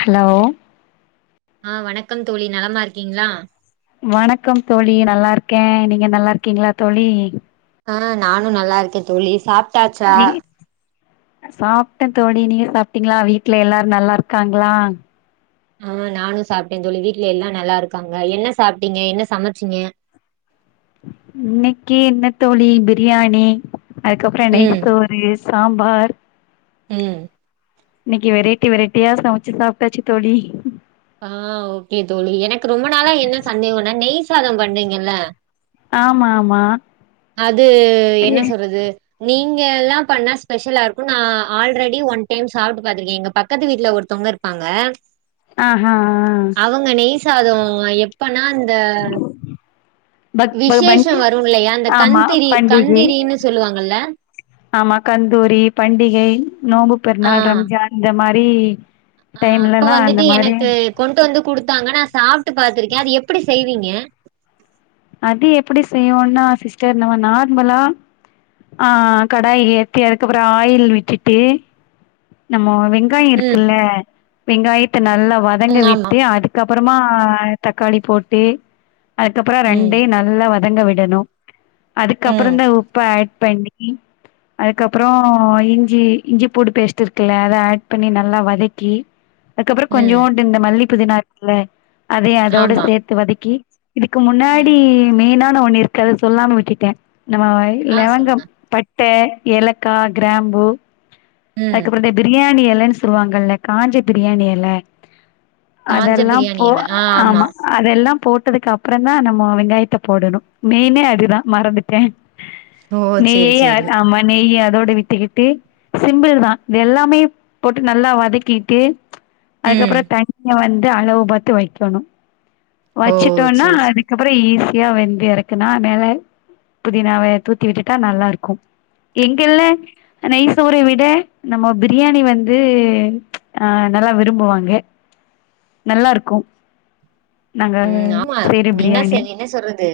Hello ஆ வணக்கம் தோழி நலமாருக்கீங்ளா வணக்கம் தோழி நல்லார்க்கே நீங்க நல்லார்க்கீங்ளா தோழி ஆ நானு நல்லாருக்கே தோழி சாப் ட்டாச்சா வீ சாப்ட்டே தோழி நீங்க சாப்ட்டீங்ளா வீட்ல எல்லாரு நல்லார்க்காங்ளா ம் நானு சாப்ட்டே தோழி வீட்ல எல்லா நல்லாருக்காங்க என்ன சாப்டீங்க என்ன சமச்சிங்க இன்னக்கி என்னத் தோழி பிரியாணி அதுக்கப்றோ நெய் ம் சோரு சாம்பார் ம் இன்னிக்கி வெரைட்டி வெரைட்டியா சமச்சு சாப்ட்டாச்சு தோழி ஆ ஓகே தோழி எனக்கு ரொம்ப நாளா என்ன சந்தேகம்னா நெய் சாதம் பண்றீங்கல்ல ஆமா ஆமா அது என்ன ஐய சொல்றது உ நீங்க எல்லா பண்ணா ஸ்பெஷலா இருக்கு நா ஆல்ரெடி ஒன் டைம் சாப்ட்டு பாத்திருக்கே எங்க பக்கத்து வீட்ல ஒருத்தவங்க இர்ப்பாங்க ஆஹ ஆ ஓ எப்ப [unintelligible] பட் ப பண்டி அந்த ஆமா கண்திரி பண்டிகை கண்திரின்னு சொல்லுவாங்கல்ல ஆமா கந்தூரி பண்டிகை நோம்பு பெருநாள் ஆ ரம்ஜான் இந்த மா வி ஆ அப்ப வந்துட்டு எனக்கு கொண்ட்டு வந்து குடுத்தாங்க நா சாப் ட்டு பாத்துருக்கே அது எப்பிடி செய்வீங்க அது எப்படி செய்வோன்னா சிஸ்டர் நம்ம நார்மலா ஆ ஆ கடாய ஏத்தி அதுக்கப்பற ஆயில் விட்டுட்டு நம்மோ வெங்காய ம் இருக்குல்ல வெங்காயத்த நல்லா வதங்க ம் ஆமா விட்டு அதுக்கப் பறமா தக்காளி போட்டு அது ம் ரெண்டயு நல்ல வ வெங்க விடணு அதுக்கப்பற ம் தா உப்ப ஆட் பண்ணி அதுக்கப்பறோ ஆ இஞ்சி இஞ்சி பூடு பேஸ்ட் இருக்குல்ல அத ஆட் பண்ணி நல்லா வதக்கி அதுக்கப்பற ம் கொஞ்சோண்டு இந்த மல்லி புதினா இருக்ல அதயு அதோட ஆமா சேத்து வதக்கி இதுக்கு மு ன்னாடி ம் மெய்னா இன்ன ஒன்னு இருக்கு அத சொல்லாம விட்டுட்டே இத மா ஆ லவங்கம் சொல்லுங்க பட் ட்ட ஏலக்கா க்ராம்பு ம் அதுக்கப்பற இந்த பிரியாணி எல ல சொல்லுவாங்கல்ல காஞ்ச பிரியாணி எல காஞ்ச அதெல்லா பிரியாணி போ எல ஆ ஆமா அதெல்லா போட்டதுக்கப்ற தா நம்மோ வெங்காயத்த போடணு மெய்ன்னே அதுதா மறந்துட்ட ஓ நெய்யை சேரி சேரி ஆட் ஆமா நெய்ய ஆட் அதோட விட்டுக்கிட்டு சிம்பிள்தா இது எல்லாமே போட்டு நல்லா வதக்கிட்டு ம் அதுக்கப்ற தண்ய வந் து அளவு பாத்து வைக்கணு ஓ சேர் சேரி அப்ற ஈஸியா வெந்து எறக்குன்னா மேல புதினாவ தூத்தி விட்டுட்டா நல்லாருக்கும் எங்கிள்ல நெய்சோற விட நம்ம பிரியாணி வந்து ஆ நல்லா விரும்புவாங்க நல்லாருக்கு நாங்க அ நீங்னா செஞ்சீங்கனா சொல்றது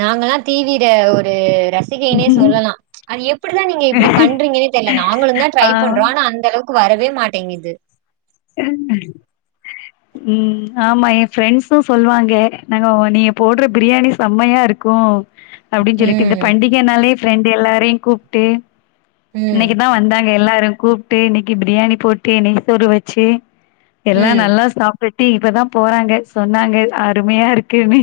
நாங்கல்லா டி வி இங்க ஒரு ரசிகைனே சொல்லலா அது எப்படிதா நீங்க இப்டி பண்றிங்கனே தெர்ல நாங்களுந்தா ட்ரை பண்றோ ஆ ஆனா அந்தளவுக் வரவே மாட்டேங்குது ம் ஆமா எ ஃப்ரெண்ஸு சொல்வாங்கெ நாங்க நீங்க போடற பிரியாணி செமையா இருக்கு அப்புடின் சொல்லிட்டு இந்த ம் பண்டிகைனாலே ஃப்ரெண்டு் எல்லாரையு கூப்ட்டு ம் இன்னைக்குதா வந்தாங்க எல்லாரும் கூப்ட்டு இன்னைக்கி பிரியாணி போட்டு நெய் சோறு வச்சு எல்லா ம் நல்லாஸ் பெட்டி இப்பதா போறாங்க சொன்னாங்க அருமையா இருக்குன்னு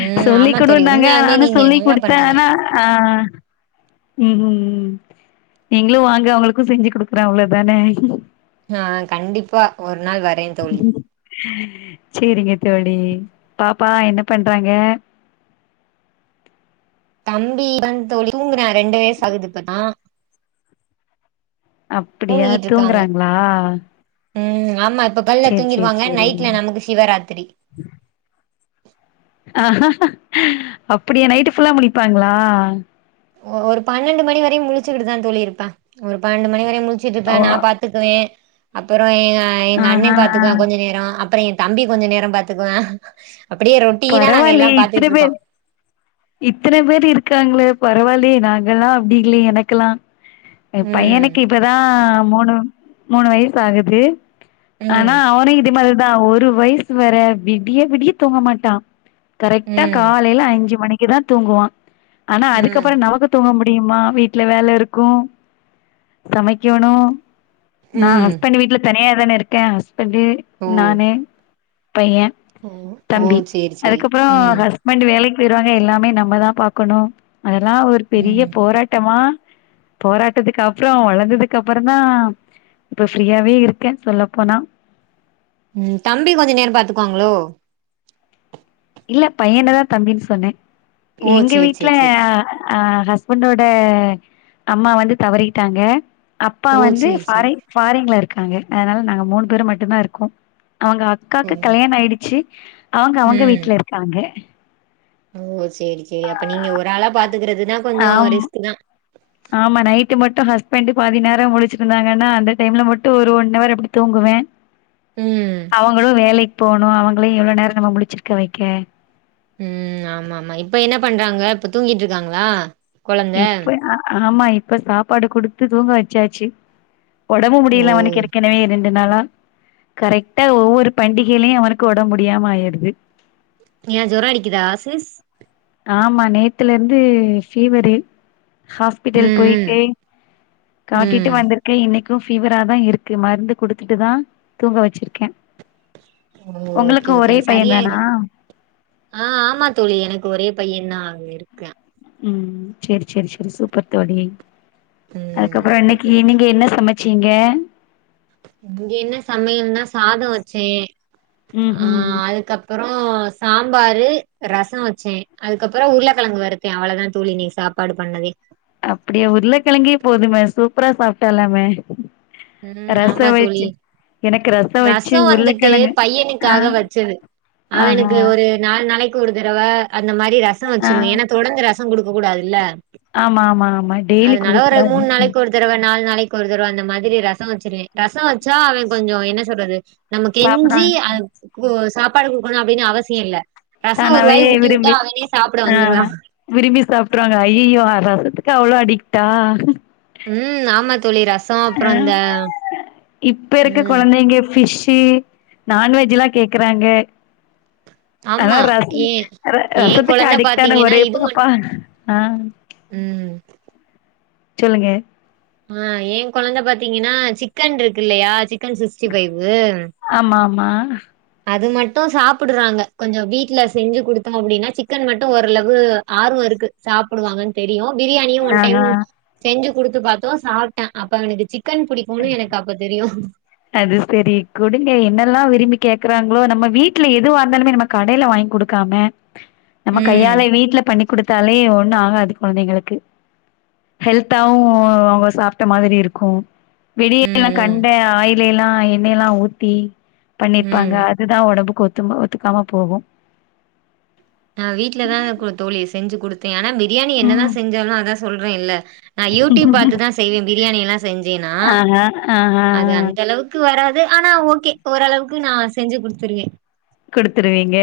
ம் ஆமா தோழி சொல்லிகுடுனாங்க உண்மையாலுமே நானு நீங்க நல்லா சொல்லி்குடுத்தே பண்றீங்க ஆனா ஆ ம் ம் நீங்ளு வாங்க உங்களுக்கு செஞ்சு குடுக்குறே அவ்ளோ தானே ஆ கண்டிப்பா ஒரு நாள் வரே தோழி செரிங்க தோழி பாப்பா என்ன பண்றாங்க [unintelligible] தோழி தூங்றா ரெண்டு வயசு ஆகுது இப்பதா அப்புடியா தூங்கிட்டு இருக்காங்க தூங்குறாங்ளா ம் ஆமாத் இப்ப கால்ல தூங்கிருவாங்க நைட்ல நமக்கு சிவராத்திரி அப்புடியா நைட்டு ஃபுல்லா முழிப்பாங்ளா ஒரு பன்னண்டு மணி வரையு முடழுச்சுகிட்டுதா தோழி இருப்பா ஒருபன்னெண்டு மணி வரை முழுச் ச்சுட்ருப்பா ஓ நா பாத்துக்குவே அப்பறோ ஏ அ எங்க அண்ணே ஆஹா பாத்துக்குவா கொஞ்ச நேரோ அப் அப்பற எ தம்பி கொஞ்ச நேர பாத்துக்குவா அப்டியே ரொட்டீனா நாங்க எல்லா பரவால்லயே இத்தன பாத்துட்டு இருக்கோ பேர் இத்தன பேர் இருக்காங்ளே பரவால்யே நாங்கல்லா அப்டி இல்ல எனக்லா ஏ ம் பையனுக்கு இப்பதா மூணு மூணு வயசு ஆகுது ஆனா ம் அவனு இதே மார் எட்த் தா ஒரு வய்ஸ் வர விடிய விடிய தூங்க மாட் டா கரெக்டா ம் காலைல அஞ்சு மணிக்கு கிதா தூங்குவா ஆனா அதுக்கப்புற ம் நமக்கு தூங்க முட் முடியுமா வீட்ல வேல இருக்கு சமைக்கணு நா ம் ஹஸ்பண்ட் வீட்ல தனியா தான இருக்கே இப்டியே ஓ நானே ஓ ஓ சேரி சே அதுக்கப்றோ ஹஸ்பண்ட் வீ வேலைக்கு விட்றாங்க எல்லாமே நம்ம தா பாக்கணு அதெல்லா ஒரு பெரிய ம் போராட்டமா போராட்டதுக்கு அப்றோ வளந்ததுக்கு அப்பறந்தா இப்ப ஃப்ரீயாவே இருக்கே சொல்லப்போனா உம் தம்பி கொஞ்ச நேர பாத்துக்குவாங்ளோ இல்ல பையனதா தம்பின் சொன்னே ஓ எங்க சேரி வீட்ல சேரி சேரி ஆ ஹஸ்பண்டோட அம்மா வந்து தவறிட்டாங்க அப்பா ஓ வந்து சேரி ஃபாரி சேரி ஃபாரின்ல இருக் க்காங்க அதனால நாங்க மூணு பேரு மட்டுந்தா இருக்கோ அவ்ங்க அக்காவ்க்கு ம் கல்யாண ஆயிடுச்சு அவ்ங்க அவ்ங்க ம் வீட் உண்ம ஓ சேரி சேரி அப்ப நீங்க ஒராளா பாத்துக்குறதுனா கொஞ்சோ ஆம் ரிஸ்க்கு தா ஆமா நைட்டு மட்டு ஹஸ்பண்டு பாதி நேர முழிச்சிக்ருந்தாங்கனா அந்த டைம்ல மட்டு ஒரு ஒன்னவர் அப்டி தூங்குவே ம் அவ்ங்களு வேலைக் போணு அவுங்களயு எவ்ள நேர நம்ம முழிச்சிருக்க வக்கெ ம் ஆமாம்மா இப்ப என்ன பண்றாங்க இப்ப தூங்கிட்ருக்காங்ளா இப்ப ஆ ஆமா இப் ப்ப சாப்பாடு குடுத்து தூங்க வச்சாச்சு ஒடம்பு ஓ முடியல அவனுக்கு ஏற்கனவே இருந் நாளா கரெக்ட்டா ஒவ்வொரு பண்டிகைலயு அவனுக்கு ஒடம்பு முடியாம ஆயிருது ஏ ஜொர அடிக்குதா சிஸ் ஆமா நேத்துல இருந்து ஃபீவரு ஹாஸ்பிட்டல் ம் ம் போயிட்டு காட்டிட்டு ம் வந்திருக்கே இன்னைக் கு ஃபீவரா தா இருக்கு மருந்து குடுத்துட்டுதா தூங்க வச்சிருக்கே உங்களுக்கு ஓகே ஓகே ஒரே அது பையன் தானா சரியாயிரு ஆ ஆமா தோழி எனக்கு ஒரேப் பைய தா அவ ஒருத்த ம் செரி செரி செரி சூப்பர் தோழி ம் அதுக்கப்பறோ ஓகே இன்னைக் தோழி ஈவ்னிங் என்ன சமச் சீங்க இங்க என்ன சமயல்னா சாத வச்சே ம் அ ம் அதுக்கப் பறோ சாம்பாரு ரசோ வச்சே அதுக்கப்புறோ உருளக்கெழங்கு வறுத்தே அவ்வளதா தோழி இன்னிக் சாப்பாடு பண்ணதே அப்டியா உருளக்கெழங்கே போதுமே சூப்பரா சாப்ட்டலாமே ம் ஆமா தோழி எனக்கு வச்சு ரசோ வந்துட்டு உருளக்கெழங்கு ஆ பையனுக்காக வச்சது ஆஹா அவனுக்கு ஒரு நால் நாளைக் கொரு தடவ அந்த மா ரி ரசோ ஆ வச்சிருவே ஏனா தொடந்து ர சோ குடுக்க கூடாதுல்ல ஆமா ஆமா ஆமா டெய்லி அதனால குடுக்க ஒரு கூடாது மூணு அ நாளைக்கு ஒரு தடவ நாலு நாளைக்கு ஒரு தடவ அந்த மா திரி ரசோ வச்சிருவே ரசோ வச்சா அவ கொஞ்சோ என்ன சொல்றது நம்ம கெஞ்சி சாப்புடுவாங்க அத் கு சாப் ப்பாடு குடுக்கணு அப்டினு அவசியே இல்ல ரசோ ஒரு தானாவே வாய் ஊட்டி வுட்டா விரும்பி அவனே சாப்ட அ வந்துருவா விரும்பி சாப்பட்ருவாங்க அய்யியோ ரசத்துக்கு அவ்ளோ அடிக்டா ம் ஆமாத் அ இப்ப இருக்க ம் குழந்தைங்க ஃபிஷ் ஸு நான்வெஜ்ஜில்லா கேக்குறாங்க ஆனா ஆமா ரச ஏ ர ஏ ரசத்துக்கு கொழந்த அடிக்ட் ஆன பாத்தீங்கன்னா ஒரே இது மட் பாப்பா அ ம் சொல்லுங்க ஆ ஏ கொழந்த பாத்தீங்கன்னா சிக்கன் ருக் இல்லயா சிக் கன் சிஸ்டி ஃபைவு மா அது மட்டு சாப்பிடுறாங்க கொஞ்சோ வீட்ல செஞ்சு கொடுத்தோம் அப்டினா சிக்கன் மட்டு ஓரளவு ஆர்வோ இருக்கு சாப்புடுவா அவ தெரியு பிரியாணியு ஒன் டைம் ஆஹா செஞ்சு குடுத்து பாத்தோ சாப்டா அப்ப அவனுக்கு சிக் கன் புடிக்குனு எனக் அப்போ தெரியு உ அது செரி குடுங்க என்னெல்லா விரும்பி கேக்குறாங்ளோ நம்ம வீட்ல எதுவா இருந்தாலுமே நம்ம கடைல வாய்ங் குடுக்காம நம்ம ம் கையால வீட்ல பண்ணி குடுத் தாலே ஒண்ணு ஆகாது கொழந்தைங்களுக்கு ஹெல்த்தாவு அவ்ங்க சாப்ட்ட மாதிரி இருக்கு வெளில ம் ம் கண்ட ஆயில் ல ஏ எல்லா எண்ணெயல்லா ஊத்தி பண்ணிர்பாங்க ம் அதுதா ஒடம்புக்கு ஒத் ரொம்ப ஒத்துக்காம போகு நா வீட்ல தா தோழி செஞ்சு குடுத்தே ஆனா வெ பிரியாணி என்ன தா ம் செஞ்சாலு அத சொல்றே இல்ல நா யூடியூப் பாத்துதா செய்வே பிரியாணி எல்லா செஞ்சேன்னா ஆஹா ஆஹா அது அந்த அளவுக்கு வராது ஆனா ஓகே ஓரளவுக்கு நா செஞ்சு குடுத்துருவே குடுத்துருவீங்க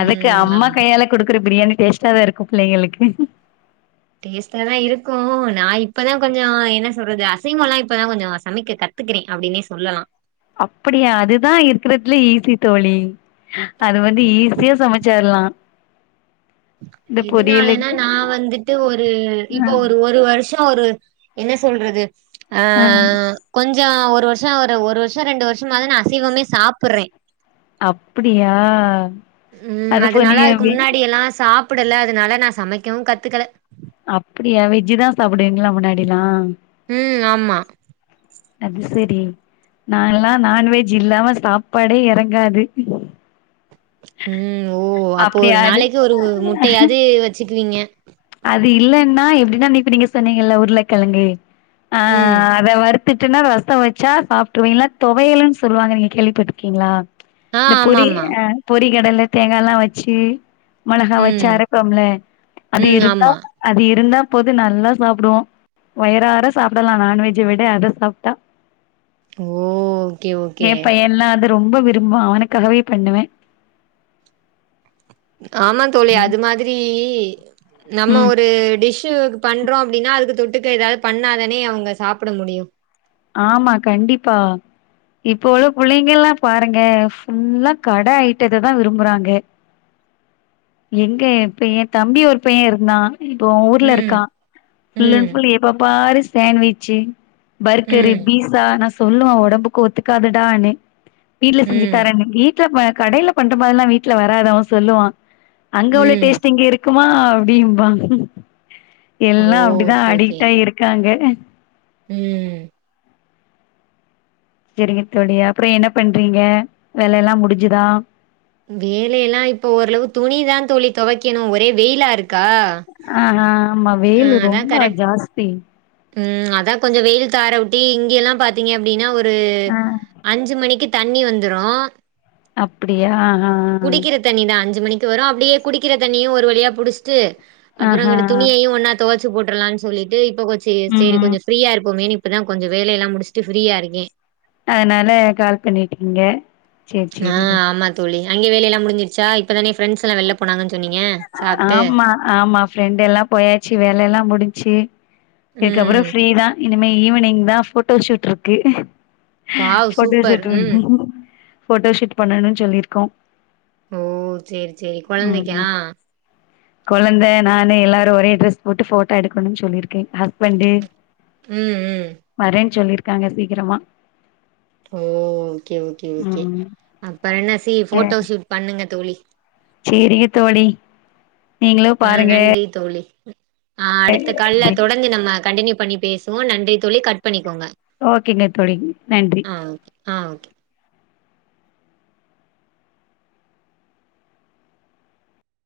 அதுக்கு அம்மா ஆமா. கையால குடுக் ற குற பிரியாணி டேஸ்ட்டா தா இருக்கு பிள்ளைங்களுக்கு டேஸ்ட்டா தா இருக்கு நா இப்பதா கொஞ்சோ என்ன சொல்றது அசைவல்லா இப்பதா கொஞ்சோ சமைக்க கத்துக்கிறே அப்படின்னே சொல்லலா அப்டியா அதுதா இருக்கறதுலே ஈஸி தோழி அது வந்து ஈஸியா சமைச்சிரலா எதுனாலன்னா நா வந்துட்டு ஒரு ஆ இப்ப ஒரு ஒரு வருஷ ஆ ஒரு என்ன சொல்றது ஆ கொஞ் ஆ ஒரு வருச ஒரு ஒரு வருஷ ரெண்டு வருஷ மாதா நா அசைவமே சாப்பறே அப்படியா ம் அது போ அதனால நீங்க அதுக்கு வெ முன்னாடி எல்லா சாப் ப்பிடல அதனால நா சமைக்கவு கத்துக்கல அப்டியா வெஜ்ஜிதா சாப்டுவீங்களா முன்னாடில்லா ம் ஆமா அது சரி நா எல்லா நான்வெஜ் இல்லாம சாப்பாடே எறங்காது ம் ஓ அப்போ ஒரு அப்படியா அது நாளைக்கு ஒரு முட்டையாவது வச்சு வச்சுக்குவீங்க அது இல்லன்னா எப்படின்னா நீப்ப நீங்க சொன்னீங்கல்ல உருளக்கெழங்கு ஆ ம் அத வரு தட்டுனா ரசம் வச்சா சாப்ருவீங்களா தொவையல்ன்னு சொல்லுவாங்க நீங்க கேள்விப்பட்ருக்கீங்களா ஆ இந்த பொரி ஆமாமா அ பொரி டையில தேங்கால்லா வச்சு மொளகா வச்சு ம் அரபொம்ல அது ம் இருந்தா ஆமா அது இருந்தா போது நல்லா சாப்டுவோ வயரார சாப்டலா நான்வெஜ்ஜை விட அத சாப்ட்டா ஓ ஓகே ஓகே ஏ பையன்லா அது ரொம்ப விரும்புவா அவனுக்காகவே பண்ணுவே [inaudible] ஆமா தோழி அது மாதிரி இ நம்ம ம் ஒரு டிஷ் சுக்கு பண்றோ அப்டினா அதுக்கு தொட்டுக்க ஏதாது பண்ணாதானே அவுங்க சாப்புட முடியு ஆமா கண்டிப்பா இப்போ ஒள்ள புள்ளைங்கெல்லா பாருங்க ஃபுல்லா கட ஐட்டத்ததா விரும்புறாங்க எங்கே இப்ப எ தம்பி ஒரு பைய இருந்தா இப்போ அவு ஊர்ல ம் இருக்கா ஃபுல் அண்ட் ம் ஃபுல் எப்ப பாரு சான்ட்விச்சு தெரி ம் பீஸா நா சொல்லுவே ஒடம்பு புக்கு ஒத்துக்காதுடானு வீட்ல செஞ்சுத் ம் தரேனு வீட்ல பா கடைல பண்ட்டப்பல்லா வீட்ல வராதவே சொல்லுவா அங்க உள்ள ம் டேஸ்ட்டு இங்கே இரு‌ க்குமா அப்டிம்பாங்க ஓ எல்லா அப்டிதா ஓகே ஓகே அடிக்ட்டாயி இருக்காங்க ம் செரிங்க தோழியே அப்றோ என்ன பண்றீங்க வேலலா முடிஞ்சுதா வேலையெல்லா இப்போ ஒரளவு துணிதா தோழி தொவைக்கேணு ஒரே வெயிலா இரு கா ஆ ஆ ஆமா வெயிலு ரொம்ப ஜாஸ்தி ம் அதா கொஞ்சோ வெயில் தார உட்டி இங்கெல்லா பாத்தீங்க அப்டினா ஒரு ரு ஆ அஞ்சு மணிக்கு தண்ணி வந்துரோ அப்பிடியா ஆ து வரு அப்டியே குடிக்கிற தண்ணியு ஒரு வழியா புடுஸ்ட்டு அப்புறோ ஆஹா அங்குட துணியையு ஒண்ணா துவ ச்சு போட்டுறலா சொல்லிட்டு இப்ப கொஞ் செரி ம் செரி ம் கொஞ்சோ ஃப்ரீயா இருப்போமேனிவு இப்பதா கொஞ்சோ வேலை எல்லா முடிச்சுட்டு ஃப்ரீயா இருக்கே அத்னால கால் பண்ணிட்டீங்க சேரி ஆ சேரி ஆமா தோழி அங்கே வேலையெல்லா முடிஞ்சிருசா இப்பதானே ஃப்ரெண்ட்ஸ் எல்லா வெள்ல போனாங்க ஆமா ஆமா ஃப்ரெண்ட் எல்லா போயாச்சு வேலை எல்லா முடிஞ்ச்சு இதுக்கப்புறோ ம் ஃப்ரீதா இனிமே ஈவினிங் தா ஃபோட்டோ ஷூட்ருக்கு வாவ் ஃபோட்டோ சூப்பர் ஷூட் ம் ஃபோட்டோ ஷூட் பண்ணனும் சொல்லியிருக்கோ ஓ சேரி சேரி குழந்தைக்கா குழந்த நானு எல்லாரும் ஒரே ட்ரெஸ் போட்டு ஃபோட்டோ எடுக்கணும்னு சொல்லிருக் க்கு ஹஸ்பன்ட்டு ம், ம். வரேன்னு சொல்லிருக் காங்க சீக்கிரமா ஓ ஓகே ஓகே ஓகே ம் அப்ப என்ன சி சே ஃபோட்டோ ஷூட் பண்ணுங்க தோழி சேரிங்க தோழி நீங்களு ஆ பாருங்க நன்றி தோழி ஆ அடுத்த கால்ல தொடந்து நம்ம கண்டினியூ பண்ணி பேசுவோம் நன்றி தோழி கட் பண்ணி ஓகேங்க தோழி நன்றி ஆ ஓகே, ஆ ஓகே